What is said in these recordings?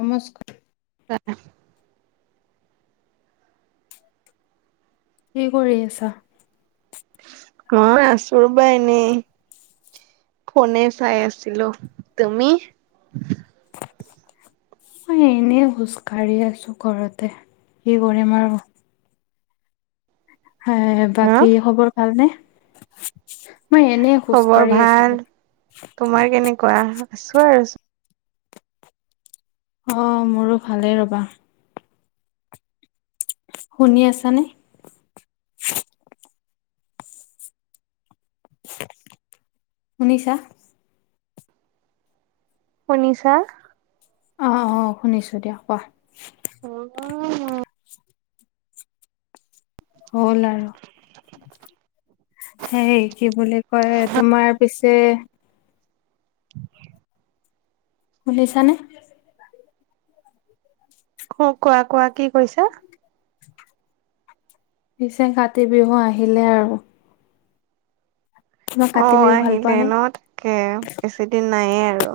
নমস্কাৰ [unintelligible] কি কৰি আছা। মই আছো ৰবা এনেই। ফোনে চাই আছিলো তুমি। মই এনেই খোজ কঢ়ি আছো ঘৰতে কি কৰিম আৰু। হয় হা বাকী খবৰ ভাল নে? মই এনেই খোজ খবৰ কঢ়ি ভাল আছিলোঁ। তোমাৰ কেনেকুৱা, আছো আৰু। অ মোৰো ভালেই ৰবা। শুনি আছা নে। শুনিছা। শুনিছা। অ' অ শুনিছোঁ দিয়া কোৱা। [unintelligible] হ'ল আৰু। সেই কি বুলি কয় তোমাৰ পিছে [inaudible] শুনিছা নে। অ কোৱা কোৱা কি কৈছা। পিছে কাতি বিহু আহিলে আৰু। তোমাৰ অ কাতি বিহু ভাল পোৱা আহিলে নে? ন তাকে বেছি দিন নায়ে আৰু।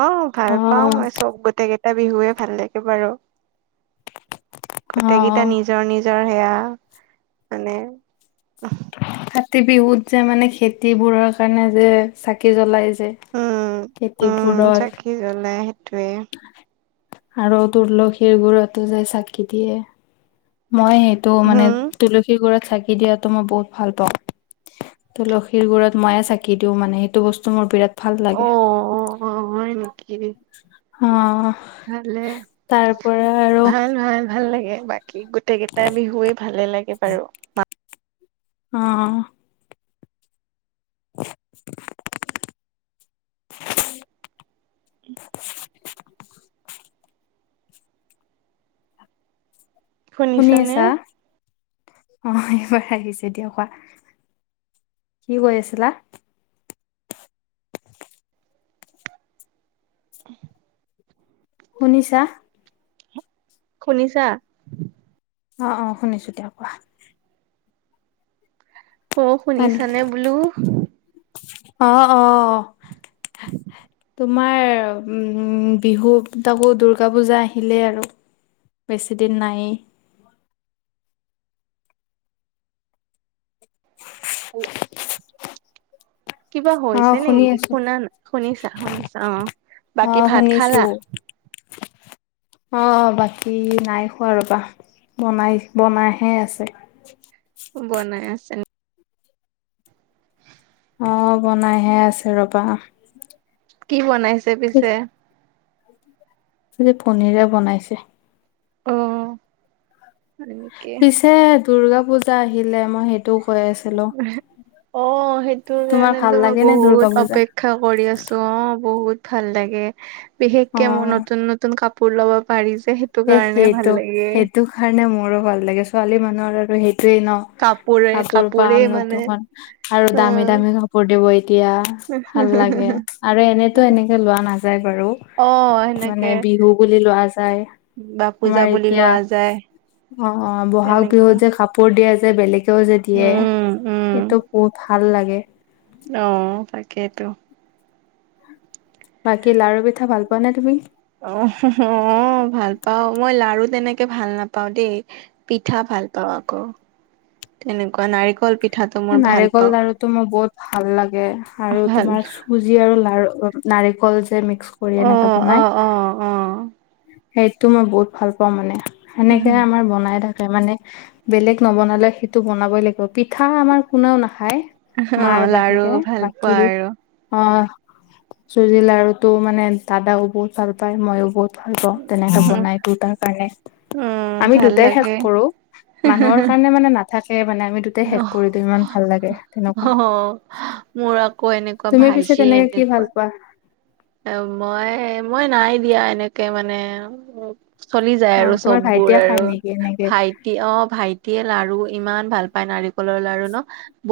অ ভাল পাওঁ অ' মই চব গোটেই কেইটা বিহুৱে ভাল লাগে বাৰু। গোটেই কেইটা অ' নিজ নিজৰ নিজৰ সেয়া মানে কাতি বিহুত যে মানে খেতি বোৰৰ কাৰণে যে চাকি জ্বলাই যে উম খেতি উম বোৰত চাকি জ্বলাই সেইটোৱে। আৰু তুলসী গুৰতো যাই চাকি দিয়ে। মই সেইটো মানে হম তুলসী গুৰত চাকি দিয়াটো মই বহুত ভাল পাওঁ। তুলসীৰ গুৰত মইয়ে চাকি দিও মানে সেইটো বস্তু মোৰ বিৰাট ভাল অ লাগে। অ অ' হয় নেকি? অঁহ'। ভালে ভাল ভাল ভাল লাগে। বাকী গোট গোটেইকেইটাই বিহুৱেই ভালে লাগে বাৰু! অঁহ'। [inaudible] উম'। শুনি শুনিছানে আছা? অ' এইবাৰ আহিছে দিয়া কোৱা। কি কৈ আছিলা? [inaudible] শুনিছা? শুনিছা? অ' অ' শুনিছো, এতিয়া কোৱা। অ' শুনিছানে বোলো? অ' অ'। [inaudible] তোমাৰ উম বিহু তাকো দূৰ্গা পূজা আহিলেই আৰু। বেছিদিন নাইয়ে। হেল্ল'! [inaudible] কিবা হৈছে অ' শুনি নেকি আছো। শুনা নাই শুনিছা শুনিছা? অ' বাকী অ' ভাত খালা শুনিছো। অঁহ' বাকী নাই খোৱা ৰ'বা! বনাই বনাইহে আছে। বনাই আছে। অ' বনাইহে আছে ৰ'বা। কি বনাইছে পিছে? আজি পনীৰে বনাইছে। অ এনেকে পিছে দূৰ্গা পুজা আহিলে মই সেইটোও কৈ আছিলো। অ' সেইটোৰ তোমাৰ ভাল কাৰণেতো মই লাগে নে দুৰ্গা বহুত পূজা অপেক্ষ ক্ষা কৰি আছো। অ' বহুত ভাল লাগে অ বিশেষকে মই নতুন ন নতুন কাপোৰ ল'ব পাৰি যে। এ কাৰণে ভাল সেইটো লাগে সেইটো কাৰণে মোৰো ভাল লাগে, ছোৱালী মানুহৰ আৰু সেইটোৱেই ন। কাপোৰে কাপোৰ কাপোৰে পাম মানে নতুন, আৰু দামী দামী কাপোৰ দিব এতিয়া। ভাল লাগে আৰু অ এনেতো এনেকে লোৱা নাযায় বাৰু। অ সেনেকে মানে বিহু বুলি লোৱা যায়। বা পূজা আমাৰ বুলি লোৱা এতিয়া, যায় অ' অ' বহাগ তেনেকুৱা বিহুত যে কাপো কাপোৰ দিয়ে যে বেলেগেও যে দিয়ে উম উম সেইটো বহুত ভাল লাগে। অ' তাকেইটো! বাকী লাৰু-পিঠা ভাল পোৱা নে তুমি? অ' অঁহ ভাল পাও, মই লাৰু তেনেকে ভাল নাপাও দেই। পিঠা ভাল পাওঁ আকৌ। তেনেকুৱা নাৰিকল পিঠ নাৰিকল লাৰুটো মোৰ বহুত ভাল লাগে আৰু ভাল তোমাৰ [unintelligible] আৰু লাৰু নাৰিকল যে মিক্স কৰি অ এনেকে অ বনাই। অ অ সেইটো মই বহুত ভাল পাও মানে, সেনেকে আমাৰ বনাই থাকে। মানে বেলেগ নবনালে সেইটো বনাবই লাগিব, পিঠা আমাৰ কোনেও নাখায়। অ মাৰ লাৰু বাহিৰে ভাল পোৱা বাকী আৰু অ চুজি লাৰুটো মানে দাদাও বহুত ভাল পায় মইও বহুত ভাল পাওঁ তেনেকে বনাই দুইটাৰ কাৰণে উম আমি ভাল দুটাই শেষ লাগে কৰো মানুহৰ কাৰণে মানে নাথাকে মানে আমি দুটাই অ শেষ কৰি দিওঁ ইমান ভাল লাগে তেনেকুৱা মোৰ আকৌ এনেকুৱা তুমি পিছে ভাইটি তেনেকে কি এনেকুৱা ভাল পোৱা এ মই মই নাই দিয়া এনেকে মানে উম চলি যায় অ আৰু তোমাৰ চববোৰ ভাইটিয়ে খাই আৰু নেকি এনেকে ভাইটি অ ভাই টিয়ে লাৰু ইমান ভাল পাই নাৰিকলৰ লাৰু ন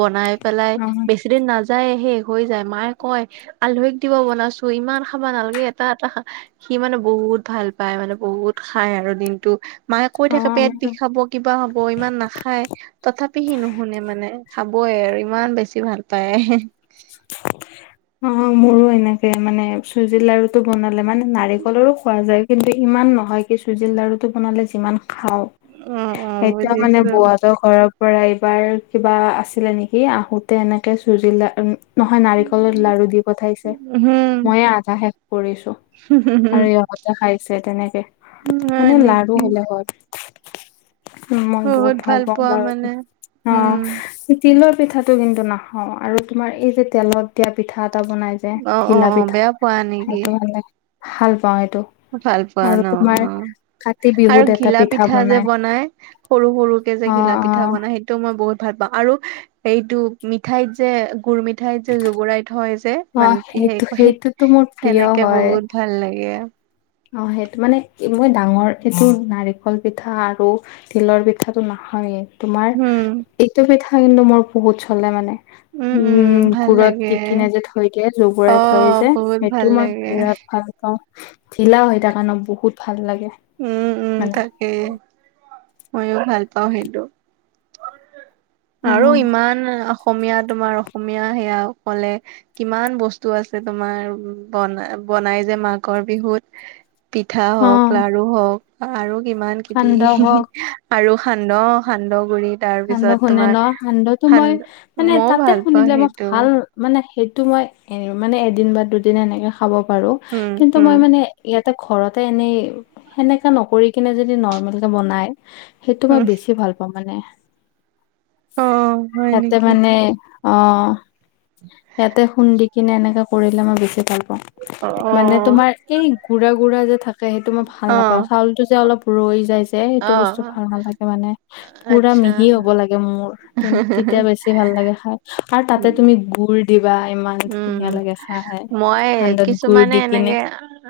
বনাই পেলাই অ বেছি দিন নাযায় নাযায় শেষ হৈ যায় মায়ে কয় আলহীক দিব বনাইছো ইমান খাব নালাগে এটা এটা সি মানে বহুত ভাল পায় মানে বহুত খাই আৰু দিনটো মায়ে কৈ অ থাকে পেট আমাৰো বিষাব। কিবা হ'ব ইমান নাখায়। তথাপি সি নুশুনে মানে খাবই আৰু ইমান বেছি ভাল পায় হে। অ মোৰো এনেকে মানে চুজি লাৰুটো বনালে মানে নাৰিকলৰো খোৱা যায় কিন্তু ইমান নহয় কি চুজিৰ লাৰুটো বনালে যিমান। খাও অ অ এতিয়া মানে বুজিছো বৌহত হতৰ ঘৰৰ পৰা এইবাৰ কিবা আছিলে নেকি, আহোতে এনেকে চুজি লাৰু নহয় নাৰিকলৰ লাৰু দি পঠাইছে মইয়ে আধা শেষ কৰিছো। উম হুম আৰু হুম। ইহঁতে খাইছে তেনেকে মানে লাৰু নেকি হলে হল। উম মই বহুত ভাল পাওঁ লাৰুটো উম অ। তিলৰ পিঠাটো কিন্তু নাখাও আৰু তোমাৰ এই যে তেলত দিয়া পিঠা এটা বনাই যে। যে অ অ ঘিলা অ পিঠা বেয়া পোৱা নেকি সেইটো মানে ভাল পাওঁ এইটো। ভাল পোৱা ন অ। কাতি আৰু বিহুত এটা ঘিলা পিঠা যে বনাই সৰু সৰুকে যে অ ঘিলা অ পিঠা বনাই টো মই বহুত ভাল পাওঁ আৰু এইটো মিঠাইত যে গুৰ মিঠাইত যে জুবুৰাই থয় যে। অ মানতি হেৰি সেইটো সেইটোতো হেৰিত মোৰ প্ৰিয় সেনেকে হয় বহুত ভাল লাগে। অ সেইটো মানে মই ডাঙৰ এইটো নাৰিকল পিঠা আৰু তিলৰ পিঠাটো নাখাওঁয়েই তোমাৰ উম এইটো পিঠা কিন্তু মোৰ বহুত চলে মানে উম উম ইয়ে ভাল গুৰত লাগে দি কিনে যে থৈ দিয়ে অ জুবুৰাই থয় যে বহুত ভাল সেইটো মই লাগে বিৰাট ভাল পাওঁ। ঢিলা হৈ থাকে ন বহুত ভাল লাগে। উম উম মানে তাকে মইও ভাল পাওঁ সেইটো। অ আৰু ইমান অসমীয়া তোমাৰ অসমীয়া সেয়া সকলে কিমান বস্তু আছে তোমাৰ বনা বনাই যে মাঘৰ বিহুত। পিঠা অ হওক লাৰু হওক আৰু কিমান কিবি সান্দহ হি হওক হি আৰু সান্দহ সান্দহ গুৰি তাৰ সান্দহ পিছত খুন্দে তোমাৰ ন সান্দহটো মই সান্দ মানে মইও তাতে ভাল পাওঁ খুন্দিলে মই সেইটো ভাল। মানে সেইটো মই এ মানে এদিন বা দুদিন এনেকে খাব পাৰো উম কিন্তু উম মই মানে। ইয়াতে ঘৰতে এনেই সেনেকা নকৰি কিনে যদি নৰ্মেল কে বনাই। সেইটো মই উম বেছি ভাল পাওঁ মানে। অ হয় ইয়াতে নেকি মানে। অ ইয়াতে খুন্দি কিনে এনেকে কৰিলে, মই বেছি ভাল পাওঁ। অ অ মানে তোমাৰ এই গুড়া গুড়া যে থাকে সেইটো মই ভাল অ নাপাওঁ চাউলটো যে অলপ। ৰৈ যায় যে সেইটো অ বস্তু ভাল নালাগে মানে পুৰা আচ্ছা মিহি। ঘি হ'ব লাগে মোৰ তে তেতিয়া বেছি ভাল লাগে খাই আৰু তাতে তুমি গুড় দিবা ইমান। উম ধুনীয়া লাগে খাই মই সান্দত গুড় কিছুমানে দি কিনে। এনেকে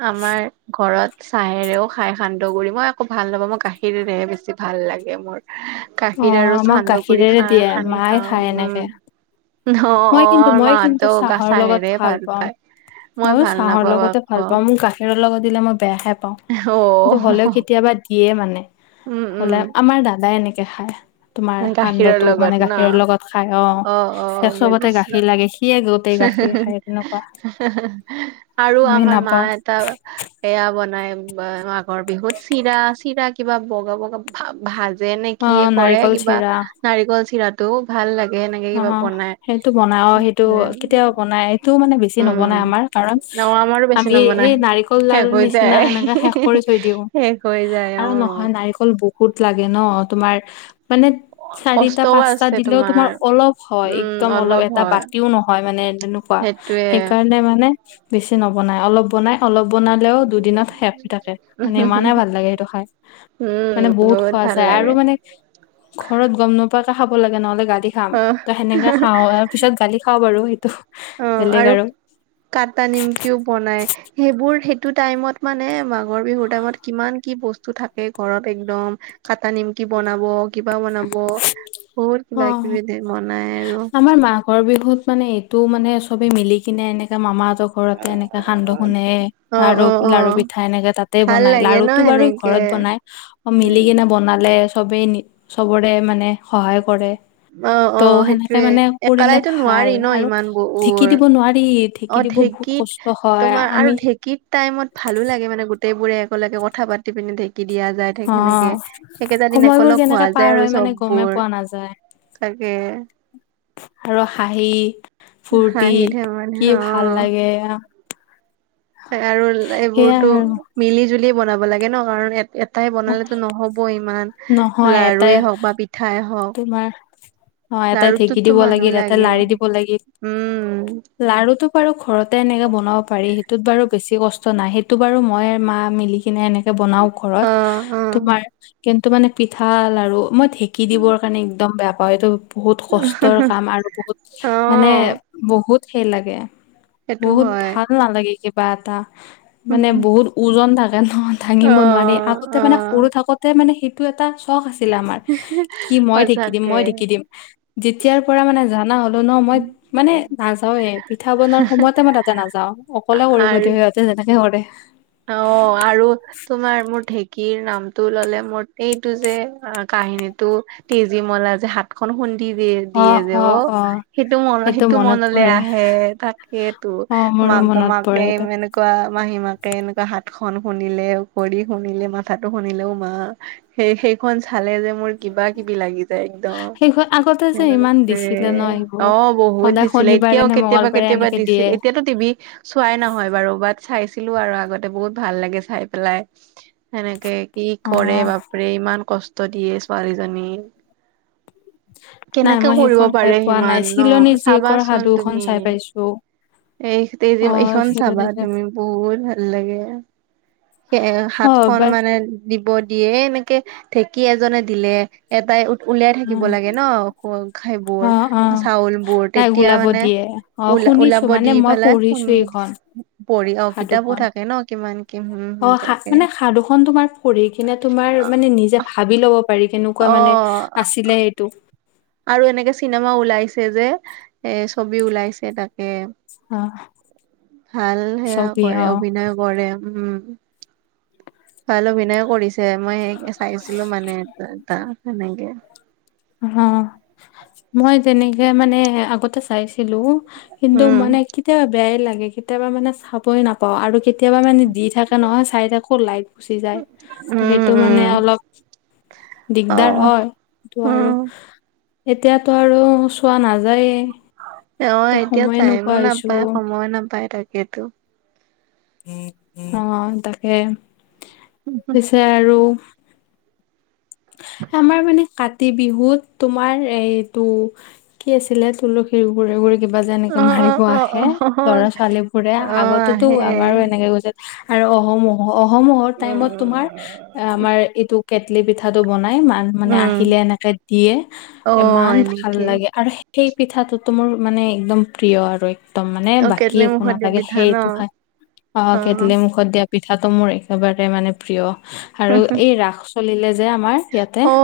আমাৰ ঘৰত চাহেৰেও খাই সান্দহ গুড়ি মই আক ভাল নাপাওঁ মই গাখীৰেহে বেছি ভাল লাগে মোৰ। অ গাখীৰ আৰু আমাক সান্দহ গুড়ি গাখীৰেৰে খাৰ দিয়ে সানি মায়ে খাওঁ খায় উম। এনেকে উম অ মই অ কিন্তু মই মাত কিন্তু চাহৰ লগত ভাল পাওঁ মই মইয়ো ভাল চাহৰ নাপাওঁ লগতে ভাল আকৌ পাওঁ মো গাখীৰৰ লগত দিলে মই বেয়াহে পাওঁ অ কিন্তু হ'লেও কেতিয়াবা দিয়ে মানে উম উম হ'লে আমাৰ দাদাই এনেকে খায়। তোমাৰ গাখীৰৰ সান্দহটো মানে লগত ন গাখীৰৰ লগত খাই অ সে চবতে গাখীৰ লাগে সিয়ে গোটেই হে হে গাখীৰ হে খায় তেনেকুৱা হে হে আৰু আমি আমাৰ মা নাপাওঁ এটা সেয়া বনাই মাঘৰ বিহুত চিৰা চিৰা কিবা বগা বগা ভা ভা জে নে অ কিয়ে কৰে নাৰিকল কিবা চিৰা নাৰিকল চিৰাটো ভাল লাগে এনেকে কিবা বনাই টো বনাও সেইটো কেতিয়াবা বনাই টো মানে বেছি নবনাই উম আমাৰ কাৰণ অ আমাৰো বেছি আমি নবনাই এই নাৰিকল শেষ লাৰুৰ হৈ নিচিনা যায় এনেকে শেষ কৰি থৈ দিওঁ শেষ হৈ যায় অ অকল বহুত লাগে ন তোমাৰ মানে চাৰিটা, কষ্টও পাঁচটা আছে দিলেও তোমাৰ অলপ হয় উম একদম অলপ এটা হয় বাতিও নহয় মানে তেনেকুৱা সেইটোয়ে সেইকাৰণে মানে বেছি নবনায় অলপ বনাই অলপ বনালেও দুদিনত শেষ হৈ থাকে মানে ইমানে ভাল লাগে সেইটো খাই উম মানে বহুত খোৱা ভাল যায় আৰু লাগে মানে ঘৰত গম নোপোৱাকে খাব লাগে নহ'লে গালি খাম অ ত সেনেকে খাওঁ আৰু পিছত গালি খাওঁ বাৰু সেইটো অ আৰু কটা নিমকিও বনাই সেইবোৰ সেইটো টাইমত মানে মাঘৰ বিহুৰ টাইমত কিমান কি বস্তু থাকে ঘৰত একদম কটা নিমকি বনাব কিবা বনাব বহুত অ কিবা অ কিবি বনাই আৰু আমাৰ মাঘৰ বিহুত মানে এইটোও মানে চবে মিলি কিনে এনেকাে মামাহঁতৰ ঘৰতে এনেকে সান্দহ খোন্দে অ লাৰু অ অ লাৰু পিঠা এনেকে তাতে ভাল বনাই লাগে ন লাৰুটো বাৰু সেনেকে ঘৰত বনাই অ মিলি উম কিনে বনালে চবেই নি চবৰে মানে সহায় কৰে অ অ ত' সেনেকে সেইটোয়ে মানে কৰিলে একেলাইতো নোৱাৰি ভাল ন আৰু ইমান ঢেঁকি বোৰ দিব নোৱাৰি অ ঢেঁকি দিব বহুত কষ্ট হয় আমি কিত টাইমত ভালো লাগে মানে গোটেইবোৰে একেলগে কথা পাতি পিনে ঢেঁকি‌ দিয়া যায় গোটেই অ খিনিকে সেইকেইটা দিন সময়বোৰ একেলগ হোৱা কেনেকে যায় পাৰ আৰু হয় চব মানে গমেই বোৰ পোৱা নাযায় তাকে আৰু হাঁহি, ফুৰ্তি হাঁহি ধেমালি কি অ ভাল লাগে আ আৰু সেয়াই এইবোৰতো আৰু মিলি জুলি বনাব লাগে ন কাৰণ এ এটাই বনালেতো নহ'ব ইমান নহয় এটাই লাৰুৱে হওঁক বা পিঠাই হওঁক তোমাৰ অ এটাই ঢেঁকী দিব মানুহ লাগিল এটাই লাগে লাৰি দিব লাগিল উম লাৰুটো বাৰু ঘৰতে এনেকে বনাব পাৰি সেটোত বাৰু বেছি কষ্ট নাই সেইটো বাৰু মই মা মিলি কিনে এনেকে বনাও অ ঘৰত অ তোমাৰ কিন্তু মানে পিঠা, লাড়ু মই ঢেঁকী দিবৰ কাৰণে একদম বেয়া পাওঁ এইটো বহুত কষ্টৰ কাম আৰু বহুত অ মানে বহুত সেই লাগে সেইটো বহুত হয় ভাল নালাগে কিবা এটা মানে বহুত ওজন থাকে ন অ দাঙিব নোৱাৰি আগতে অ মানে সৰু থাকোতে মানে টো এটা চখ আছিলে আমাৰ কি মই ঢেঁকি দিম সঁচাকে মই ঢেঁকি দিম যেতিয়াৰ পৰা মানে জানা হলো ন মই মানে নাযাওৱে পিঠা বনোৱাৰ সময়তে মই তাতে নাযাও অকলে কৰিব আৰু দিওঁ সিয়াত তে যেনেকে কৰে অ আৰু তোমাৰ মোৰ ঢেঁকীৰ নামটো ললে মোৰ এইটো যে কাহিনীটো তেজীমলাৰ যে হাতখন খুন্দি দিয়ে অ দিয়ে যে অ অ সেইটো মন সেইটো মনত মনলে পৰে আহে তাকেইতো অ মোৰো মাক মনত মাকে পৰে এইটো মানে কুৱা মাহী মাকে এনেকুৱা হাত খন খুন্দিলে, ভৰি খুন্দিলে, মাথাটো খুন্দিলে অ মা সেই সেইখন চালে যে মোৰ কিবা কিবি লাগি যায় একদম সেই আগতে যে ইমান দিছিলে ন অ এইবোৰ বহুত দি সদায় ছিলে শনিবাৰে এতিয়াও নে কেতিয়াবা মংগলবাৰে কেতিয়াবা এনেকে দিছিল দিয়ে এতিয়াতো টিভি চোৱাই নহয় বাৰু বাত চাইছি লোঁ আৰু আগতে বহুত ভাল লাগে চাই পেলাই, সেনেকে কি অ কৰে বা ৰে ইমান কষ্ট দিয়ে ছোৱালীজনী। নাই কেনেকে মই কৰিব সেইখন চাই পাৰে পোৱা নাই। সিমান ন চিলনী জীয়েকৰ চাবাচোন সাধুখন তুমি চাই পাইছো। এই তেজী অ এইখন চাবা চিলনী জীয়েক তুমি বহুত ভাল লাগে। সে অ হাতখন বাট মানে দিব দিয়ে এনেকে ঢেঁকী এজনে দিলে এটাই উ উলিয়াই অ থাকিব লাগে ন সেইবোৰ অ অ চাউল বোৰ তাইক তেতিয়া ওলাব মানে দিয়ে, অ ওলা শুনিছো ওলাব মান দি পেলাই শুনি পঢ়ি অ কিতাপো সাধুখন থাকে ন কিমান কি হম অ হম সা তাকে মানে সাধুখন তোমাৰ পঢ়ি কিনে তোমাৰ মানে নিজে ভাবি ল'ব পাৰি কেনেকুৱা অ মানে আছিলে এইটো। আৰু এনেকে চিনেমাও ওলাইছে যে এ ছবি ওলাইছে তাক কে অ ভাল সেয়া ছবি অ কৰে অভিনয় কৰে উম। ভাল অভিনয় কৰিছে মই সে চাইছিলো মানে তাক সেনেকে। হ মই তেনেকে মানে আগতে চাইছিলো। কিন্তু উম মানে কেতিয়াবা বেয়াই লাগে কেতিয়াবা মানে চাবই নাপাওঁ আৰু কে তিয়াবা মানে দি থাকা নহয় চাই থাকো লাইক গুচি যায় ত উম সেইটো মানে উম অলপ অ দিগদাৰ হয়। ত আৰু উম এতিয়াতো আৰু চোৱা নাযায়ে। অ এতিয়া সময়ে নোপোৱা টাইমো নাপায়, হৈছো সময়ো নাপায় তাকেতো। অ তাকে পিছে আৰু আমাৰ মানে কাতি বিহুত তোমাৰ এইটো কি আছিলে তুলসীৰ ঘূৰি ঘূৰি কিবা যে অ এনেকে অ মাৰিব অ আহে অ ল'ৰা-ছোৱালী বোৰে, অ আগতেতো আহে আমাৰো এনেকে গৈছিল আৰু অহ মহ অহমহৰ টাইমত তোমাৰ উম আমাৰ এইটো কেটলি পিঠা টো বনাই মান মানে উম আহিলে এনেকে দিয়ে অ ইমান ভাল এনেকে লাগে, আৰু সেই সেই পিঠাটোতো মোৰ মানে একদম প্ৰিয় আৰু। একদম মানে অ বাকী কেটলি একো মুখত দিয়া নালাগে পিঠা ন সেইটো খাই অ কেটলিৰ মুখত দিয়া পিঠাটো মোৰ একেবাৰে মানে প্ৰিয়। আৰু এই ৰাস চলিলে যে আমাৰ ইয়াতে অ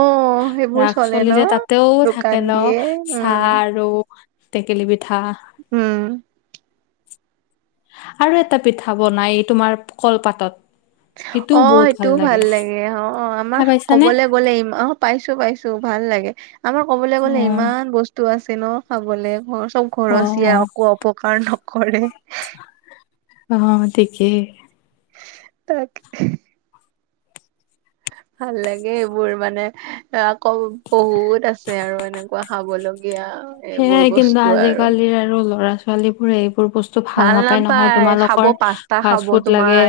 সেইবোৰ ৰাস চলে ন চলিলে তাতেও দোকান থাকে ন দিয়ে উম চাহ আৰু টেকেলি পিঠা। উম। আৰু এটা পিঠা বনাই তোমাৰ কলপাতত। অ সেইটোও ভাল লাগে অ খাই আমাৰ পাইছানে কবলে গলে ইমা পাইছো পাইছো ভাল লাগে। আমাৰ কবলে অ গ'লে ইমান বস্তু আছে ন চাবলে, ঘৰ চব অ ঘৰচীয়া অ একো অপকাৰ নকৰে। অ, ঠিকেই। তাক ভাল লাগে এইবোৰ মানে, আকৌ বহুত আছে আৰু এনেকুৱা খাবলৈ। গিয়া। সয়াই কিন্তু আজিকালিৰ আৰু ল'ৰা-ছোৱালী বোৰে এইবোৰ বস্তু ভাল নাপায় নহয়, খাব তোমালোকৰ পাস্তা খাব ফাষ্ট ফুড লাগে। তোমাৰ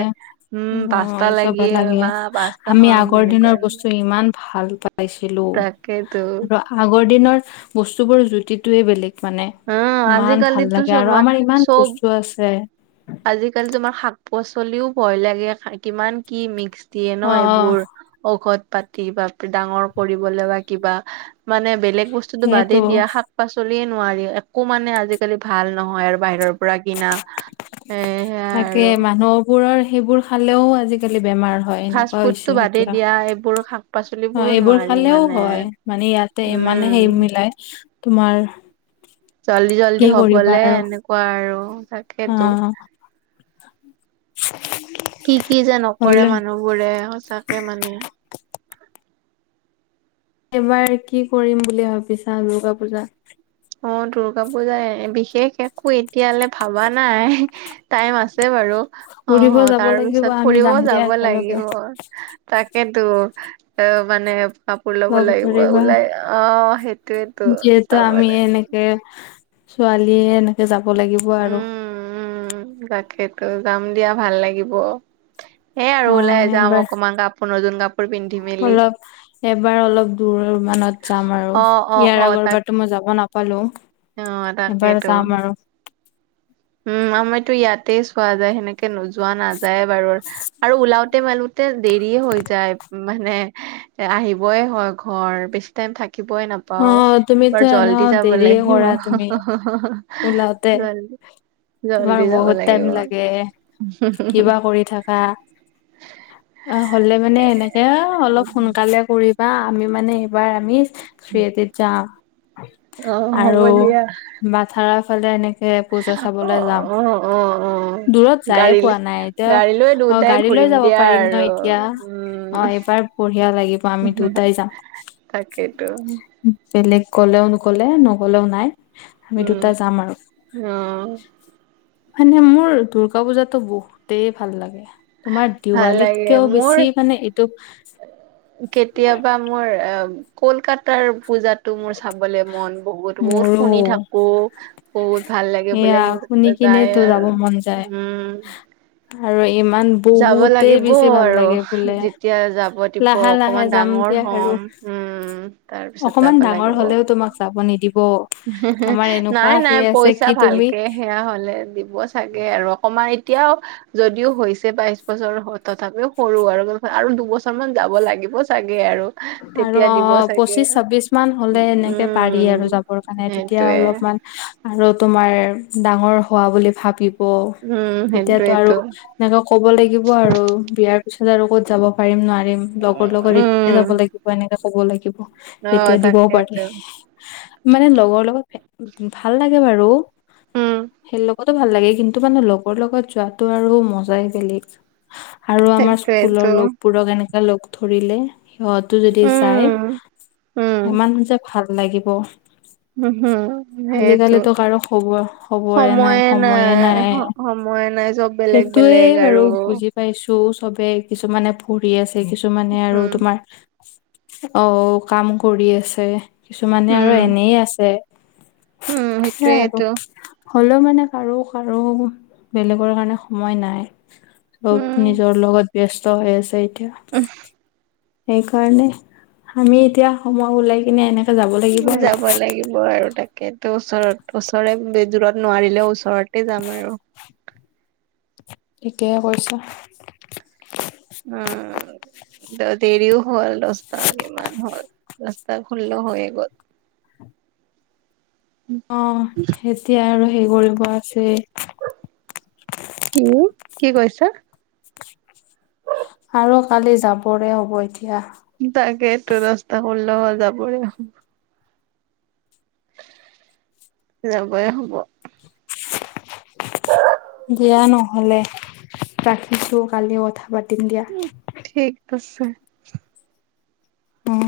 উম অ, পাস্তা এই চবে লাগে, মা পাস্তা আমি খাম আগৰ এনেকুৱা দিনৰ বস্তু ইমান ভাল পা পাইছিলো তাকেতো আৰু আগৰ দিনৰ বস্তু বোৰ জুতিটোয়ে বেলেগ। মানে, অ ইমান ভাল আজিকালিতো লাগে চব আৰু আমাৰ ইমান চব বস্তু আছে। আজিকালি তোমাৰ শাক-পাচলিও ভয় লাগে, কিমান কি মিক্স দিয়ে ন, অ', এইবোৰ। ঔষধ পাতি বা ডাঙৰ কৰিবলে বা কিবা। মানে বেলেগ বস্তুতটো সেইটো বাদেই দিয়া, শাক পাচলিয়ে নোৱাৰি, একো মানে আজিকালি ভাল নহয় আৰু বাহিৰৰ পৰা কিনা। এ সেয়াই তাকে আৰু মানুহবোৰৰ সেইবোৰ খালেও, আজিকালি বেমাৰ। হয় ফাষ্ট এনেকুৱা ফুডটো হৈছে বাদেই এতিয়া। দিয়া এইবোৰ শাক অ, পাচলিবোৰো এইবোৰ নোৱাৰি খালেও মানে হয়। মানে ইয়াতে ইমানে উম হেৰি মিলাই তোমাৰ জলদি, কি জলদি কৰিবা হ'বলে আৰু এনেকুৱা আৰু অ, তাকেতো কি কি যে নকৰে, হ'লে মানুহবোৰে সঁচাকে মানে। এইবাৰ কি কৰিম বুলি ভাবিছা, দুৰ্গা পূজাত? অ, দুৰ্গা পূজাত বিশেষ একো এতিয়ালৈ ভবা নাই। টাইম আছে বাৰু। অ, ফুৰিব অ, যাব তাৰ লাগিব পিছত আমি ফুৰিব যাম দিয়া যাব একেলগে লাগিব। তাকেতো অ, মানে কাপোৰ ল'ব লগ লাগিব ধৰিবা ওলাই অ, সেইটোৱেইটো চাবলে। তে, ছোৱালীয়ে এনেকে যাব লাগিব আৰু। সেইটো যাম দিয়া, ভাল লাগিব এই আৰু অ ওলাই যাম এবাৰ অকণমান কা নতুন কাপোৰ পিন্ধি মেলি অলপ এবাৰ অলপ দূৰ মানত যাম আৰু অ অ ইয়াৰ অ তাক আগৰবাৰটো মই যাব না পালো অ এইবাৰ তাকেইতো যাম আৰু। উম, আমাৰতো ইয়াতে চোৱা যায়, সেনেকে। যোৱা নাযায় বাৰু আৰু ওলাওঁতে, মেলোতে দেৰিয়ে হৈ যায়। মানে এই আহিবই হয় ঘৰ। বেছি টাইম থাকিবই অ নাপাওঁ, তুমিতো বাৰ এনে জলদি যাব দেৰিয়ে লাগিব। কৰা তুমি ওলাওতে [unintelligible] তোমাৰ জল্দি যাব বহুত লাগিব টাইম লাগে, কিবা কৰি থাকা? অ, হ'লে মানে এনেকে, অলপ সোনকালে কৰি বা আমি মানে এইবাৰ আমি, চিত্ৰিত যাম। অ, হ'ব দিয়া। ঢাৰাফালে এনেকে, পূজা অ চাবলৈ যাম। অ অ অ দূৰত যায়ে পোৱা গাড়ীলৈ নাই এতিয়া গাড়ী লৈ অ, দুটাই গাড়ী লৈ ঘূৰিম যাব দিয়া পাৰিম ন, আৰু এতিয়া। অ, এইবাৰ বঢ়িয়া লাগিব, আমি উম দুটাই যাম। তাকেইতো বেলেগ গলেও নগ'লে, নগ'লেও নাই। আমি উম দুটা যাম আৰু। অ মানে মোৰ দুূৰ্গা পূজাটো বহুতেই ভাল লাগে। তোমাৰ ভাল লাগে দেৱালীতকেও মোৰ বেছি মানে এইটো কেতিয়াবা মোৰ কলকাতাৰ পূজাত টো মোৰ চাবলে মন, বহুত, বহুত মোৰো শুনি থাকো। বহুত ভাল লাগে এয়া বোলে শুনি কিন্তু যায় কিনেতো যাব আৰু মন যায় উম। আৰু ইমান যাব বহুতেই লাগিব বেছি ভাল আৰু লাগে বোলে যেতিয়া যাব দিব লাহে লাহে অকণমান যাম ডাঙৰ দিয়া হম। উম, তাৰপিছত অকণমান ডাঙৰ হলেও তোমাক যাব নিদিব। আমাৰ এনেকুৱা নাই, নাই সেই আছে পইচা কি তুমি ভালকে সেয়া হলে দিব। চাগে আৰু অকমান এতিয়াও, যদিও হৈছে বাইশ বছৰ, তথাপিও সৰু আৰু আৰু দুবছৰ মান যাব লাগিব চাগে আৰু। আৰু তেতিয়া অ, দিব চাগে পঁচিশ ছাব্বিশ মান হলে এনেকে পাৰি উম আৰু যাবৰ কাৰণে। মানে তেতিয়া সেইটোৱে অলপমান আৰু তোমাৰ ডাঙৰ হোৱা বুলি ভাবি ব উম তেতিয়াতো আৰু। সেইটোৱেতো এনেকে ক'ব লাগিব আৰু বিয়াৰ পিছত আৰু ক'ত যাব পাৰিম নোৱাৰিম লগৰ লগত এতিয়া উম যাব লাগিব। এনেকে কব লাগিব, অ তেতিয়া দিবও পাৰে। তাকেইতো মানে লগৰ লগত ভাল লাগে বাৰু। উম সেই [unintelligible] লগতো ভাল লাগে কিন্তু মানে লগৰ লগত যোৱাটো আৰু মজাই বেলেগ। আৰু আমাৰ স্কুলৰ সেইটোৱেতো লগৰবোৰক এনেকে লগ ধৰিলে সিহঁত, টো যদি যায়। উম উম ইমান যে ভাল লাগিব। উম, হম, সেইটো আজিকালিতো কাৰো খবৰ খবৰে নাই সময়ে নাই। সময়ে নাই চব বেলেগ, সেইটোয়ে বেলেগ বাৰু আৰু। বুজি পাইছো চবে কিছুমানে পঢ়ি আছে। কিছুমানে আৰু উম তোমাৰ অ, কাম কৰি আছে। কিছুমানে আৰু উম। এনে আছে। উম, সেইয়াই আৰু। সেইটোয়েইটো হ'লেও মানে কাৰো, কাৰো বেলেগৰ কাৰণে সময় নাই। সব উম। নিজৰ লগত ব্যস্ত হৈ আছে এতিয়া। উম। সেইকাৰণে আমি এতিয়া সময় উওলাই কিনে এনে। যাব লাগিব আৰু তাকে। ওচৰত, ওচৰে দূৰত নোৱাৰিলে ওচৰতে যাম আৰু। ঠিকে কৈছা। উম। দেৰিও হ'ল, দশটা কিমান হ'ল দশটা ষোল্ল হৈয়ে গ'ল। উ [unintelligible] অ, এতিয়া আৰু হে কৰিব আছেই। কি, কি কৈছা? আৰু কালি যাবৰে হ'ব এতিয়া। তাকেইটো দশটা ষোল্লহল যাবৰে হল। যাবই হ'ব। দিয়া নহ'লে ৰাখিছোঁ কালি কথা পাতিম দিয়া। ঠিকআছে। উ'ম।